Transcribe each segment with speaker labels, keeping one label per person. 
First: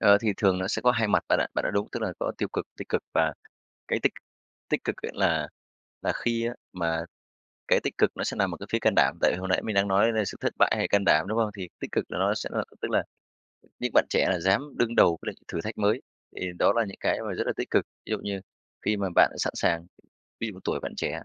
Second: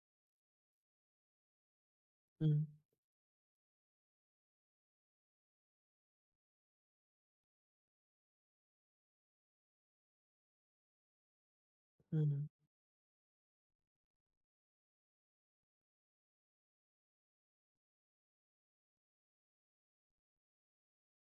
Speaker 1: Ờ, thì thường nó sẽ có hai mặt bạn ạ. Bạn nói đúng, tức là có tiêu cực,
Speaker 2: Ừm.
Speaker 1: tích cực, và cái tích tích cực ấy là là khi á mà cái tích cực nó sẽ nằm ở cái phía can đảm. Tại vì hồi nãy mình đang nói ở đây là sự thất bại hay can đảm, đúng không? Thì tích cực là nó
Speaker 2: Ừm.
Speaker 1: sẽ là tức là những bạn trẻ là dám đương đầu với lại thử thách mới thì đó là những cái mà rất là tích cực. Ví dụ như khi mà bạn sẵn sàng ví dụ tuổi bạn trẻ,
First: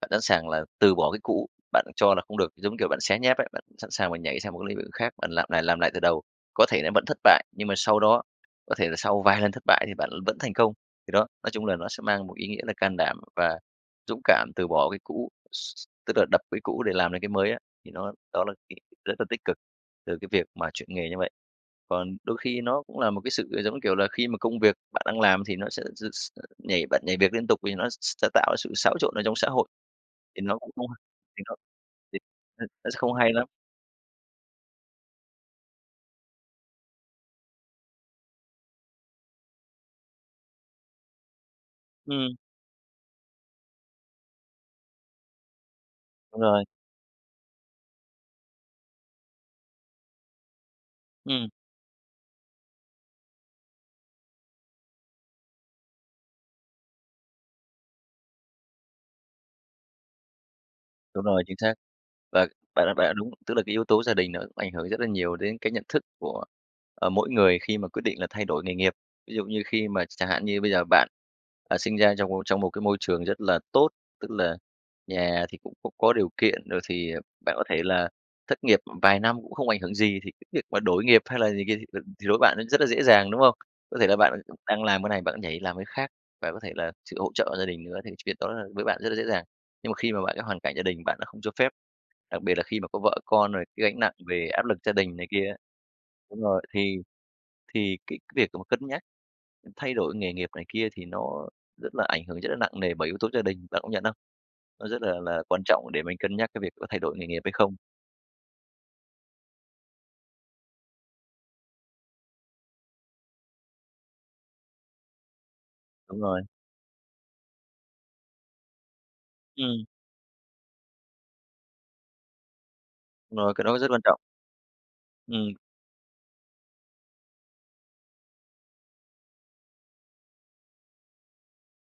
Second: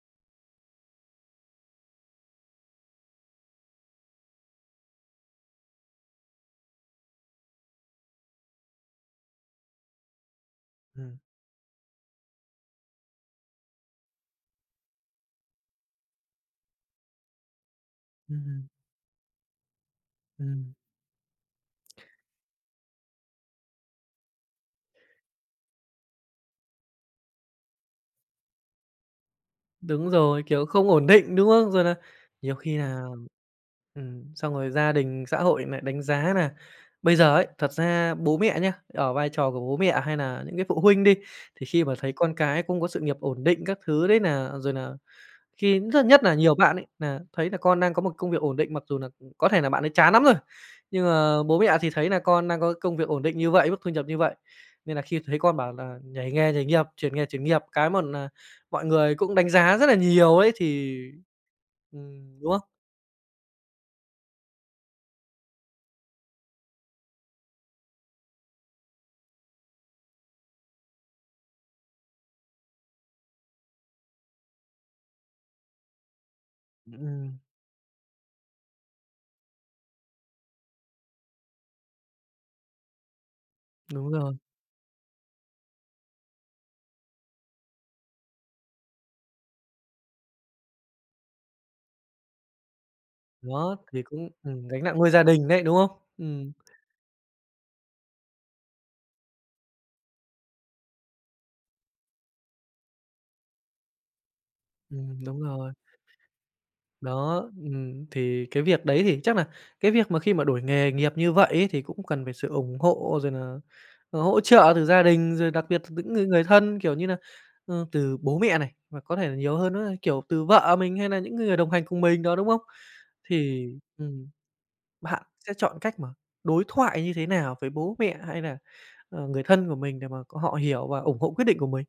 Speaker 1: bạn sẵn sàng là từ bỏ cái cũ bạn cho là không được, giống kiểu, bạn xé nháp ấy, bạn sẵn sàng mà nhảy sang một cái lĩnh vực khác, bạn làm lại làm lại từ đầu. Có thể nó vẫn thất bại, nhưng mà sau đó, có thể là sau vài lần thất bại thì bạn l vẫn thành công. Thì
Speaker 2: Ừm.
Speaker 1: đó, nói chung là nó sẽ mang một ý nghĩa là can đảm và dũng cảm từ bỏ cái cũ, x tức là đập cái cũ để làm lại cái mới á, thì nó
Speaker 2: Ừm,
Speaker 1: đó là
Speaker 2: ừm.
Speaker 1: cái rất là tích cực từ cái việc mà
Speaker 2: Ừm.
Speaker 1: chuyển nghề như vậy. Còn đôi khi nó cũng là một cái sự, ờ, giống như kiểu là, khi mà công việc bạn đang làm thì nó sẽ dư x nhảy bạn nhảy việc liên tục vì nó s sẽ tạo ra sự xáo trộn ở trong xã hội
Speaker 2: Đúng
Speaker 1: thì
Speaker 2: rồi,
Speaker 1: nó
Speaker 2: kiểu,
Speaker 1: cũng không
Speaker 2: không ổn định,
Speaker 1: thì
Speaker 2: đúng
Speaker 1: nó
Speaker 2: không? Rồi là
Speaker 1: thì
Speaker 2: nhiều
Speaker 1: nó
Speaker 2: khi
Speaker 1: nó sẽ
Speaker 2: nà
Speaker 1: không hay lắm.
Speaker 2: ừm, xong rồi gia đình, xã hội lại đánh giá nà bây giờ ấy, thật ra bố mẹ nhá, ở vai trò của bố mẹ hay nà những cái phụ huynh đi, thì khi mà thấy
Speaker 1: Ừm.
Speaker 2: con cái cũng có sự nghiệp ổn định các thứ đấy nà rồi nà khi rất nhất nà
Speaker 1: Đúng
Speaker 2: nhiều
Speaker 1: rồi.
Speaker 2: bạn ấy nà thấy nà con đang có một công việc ổn định, mặc dù nà cũng có thể nà bạn ấy chán nắm rồi, nhưng mà
Speaker 1: Ừm.
Speaker 2: bố mẹ thì thấy nà con đang có công việc ổn định như vậy, mức thu nhập như vậy, nên nà khi thấy con bảo là nhảy nghề, nhảy nghiệp, chuyển nghề, chuyển nghiệp cái một nà mọi người cũng đánh giá rất là nhiều ấy thì
Speaker 1: Đúng rồi, chính xác.
Speaker 2: ừm,
Speaker 1: Và
Speaker 2: đúng không?
Speaker 1: bạn đã bạn đã đúng, tức là cái yếu tố gia đình nó cũng ảnh hưởng rất là nhiều đến cái nhận thức của, ờ, mỗi người khi mà quyết định là thay đổi nghề nghiệp. Ví dụ như khi mà chẳng hạn như bây giờ bạn, ờ, sinh ra trong một trong một cái môi trường rất là tốt, tức là nhà thì cũng cũng có điều kiện, rồi thì, à,
Speaker 2: Ừm.
Speaker 1: bạn có thể là thất nghiệp, ừm, vài năm cũng không ảnh hưởng gì thì cái việc mà đổi nghiệp hay là này kia, thì, ừm, thì đối với bạn nó rất là dễ dàng, đúng không? Có thể
Speaker 2: Đúng
Speaker 1: là bạn
Speaker 2: rồi.
Speaker 1: cũng đang làm cái này, bạn nhảy làm cái khác, và có thể là sự hỗ trợ của gia đình nữa, thì cái việc đó với bạn rất là dễ dàng. Nhưng mà khi mà bạn cái hoàn cảnh gia đình bạn đã không cho phép, đặc biệt là khi mà có vợ con, rồi
Speaker 2: Đó,
Speaker 1: cái gánh
Speaker 2: thì
Speaker 1: nặng
Speaker 2: cũng
Speaker 1: về áp
Speaker 2: ừm,
Speaker 1: lực
Speaker 2: gánh
Speaker 1: gia
Speaker 2: nặng nuôi
Speaker 1: đình
Speaker 2: gia
Speaker 1: này kia
Speaker 2: đình
Speaker 1: á
Speaker 2: đấy, đúng không?
Speaker 1: đúng
Speaker 2: Ừm.
Speaker 1: rồi, thì thì cái việc mà cân nhắc, ừm, thay đổi nghề nghiệp này kia thì nó rất là ảnh hưởng rất là nặng nề bởi yếu tố gia đình, bạn công nhận không? Nó rất
Speaker 2: Ừm,
Speaker 1: là
Speaker 2: đúng
Speaker 1: là quan
Speaker 2: rồi.
Speaker 1: trọng để mình cân nhắc cái việc có thay đổi nghề
Speaker 2: Đó,
Speaker 1: nghiệp hay không.
Speaker 2: ừm, thì cái việc đấy thì chắc nà cái việc mà khi mà đổi nghề nghiệp như vậy ấy thì cũng cần phải sự ủng hộ rồi nà, à, hỗ trợ từ gia đình, rồi đặc biệt từ những
Speaker 1: Đúng
Speaker 2: người
Speaker 1: rồi.
Speaker 2: người thân, kiểu như nà, ơ, từ bố mẹ này, hoặc có thể nà nhiều hơn
Speaker 1: Ừm.
Speaker 2: nữa, kiểu, từ vợ mình hay nà những cái người đồng hành cùng mình đó, đúng không?
Speaker 1: Đúng rồi, cái
Speaker 2: Thì,
Speaker 1: đó rất quan trọng.
Speaker 2: ừm, bạn
Speaker 1: Ừm.
Speaker 2: sẽ chọn cách mà đối thoại như thế nào với bố mẹ hay nà, ờ, người thân của mình để mà c họ hiểu và ủng hộ quyết định của mình?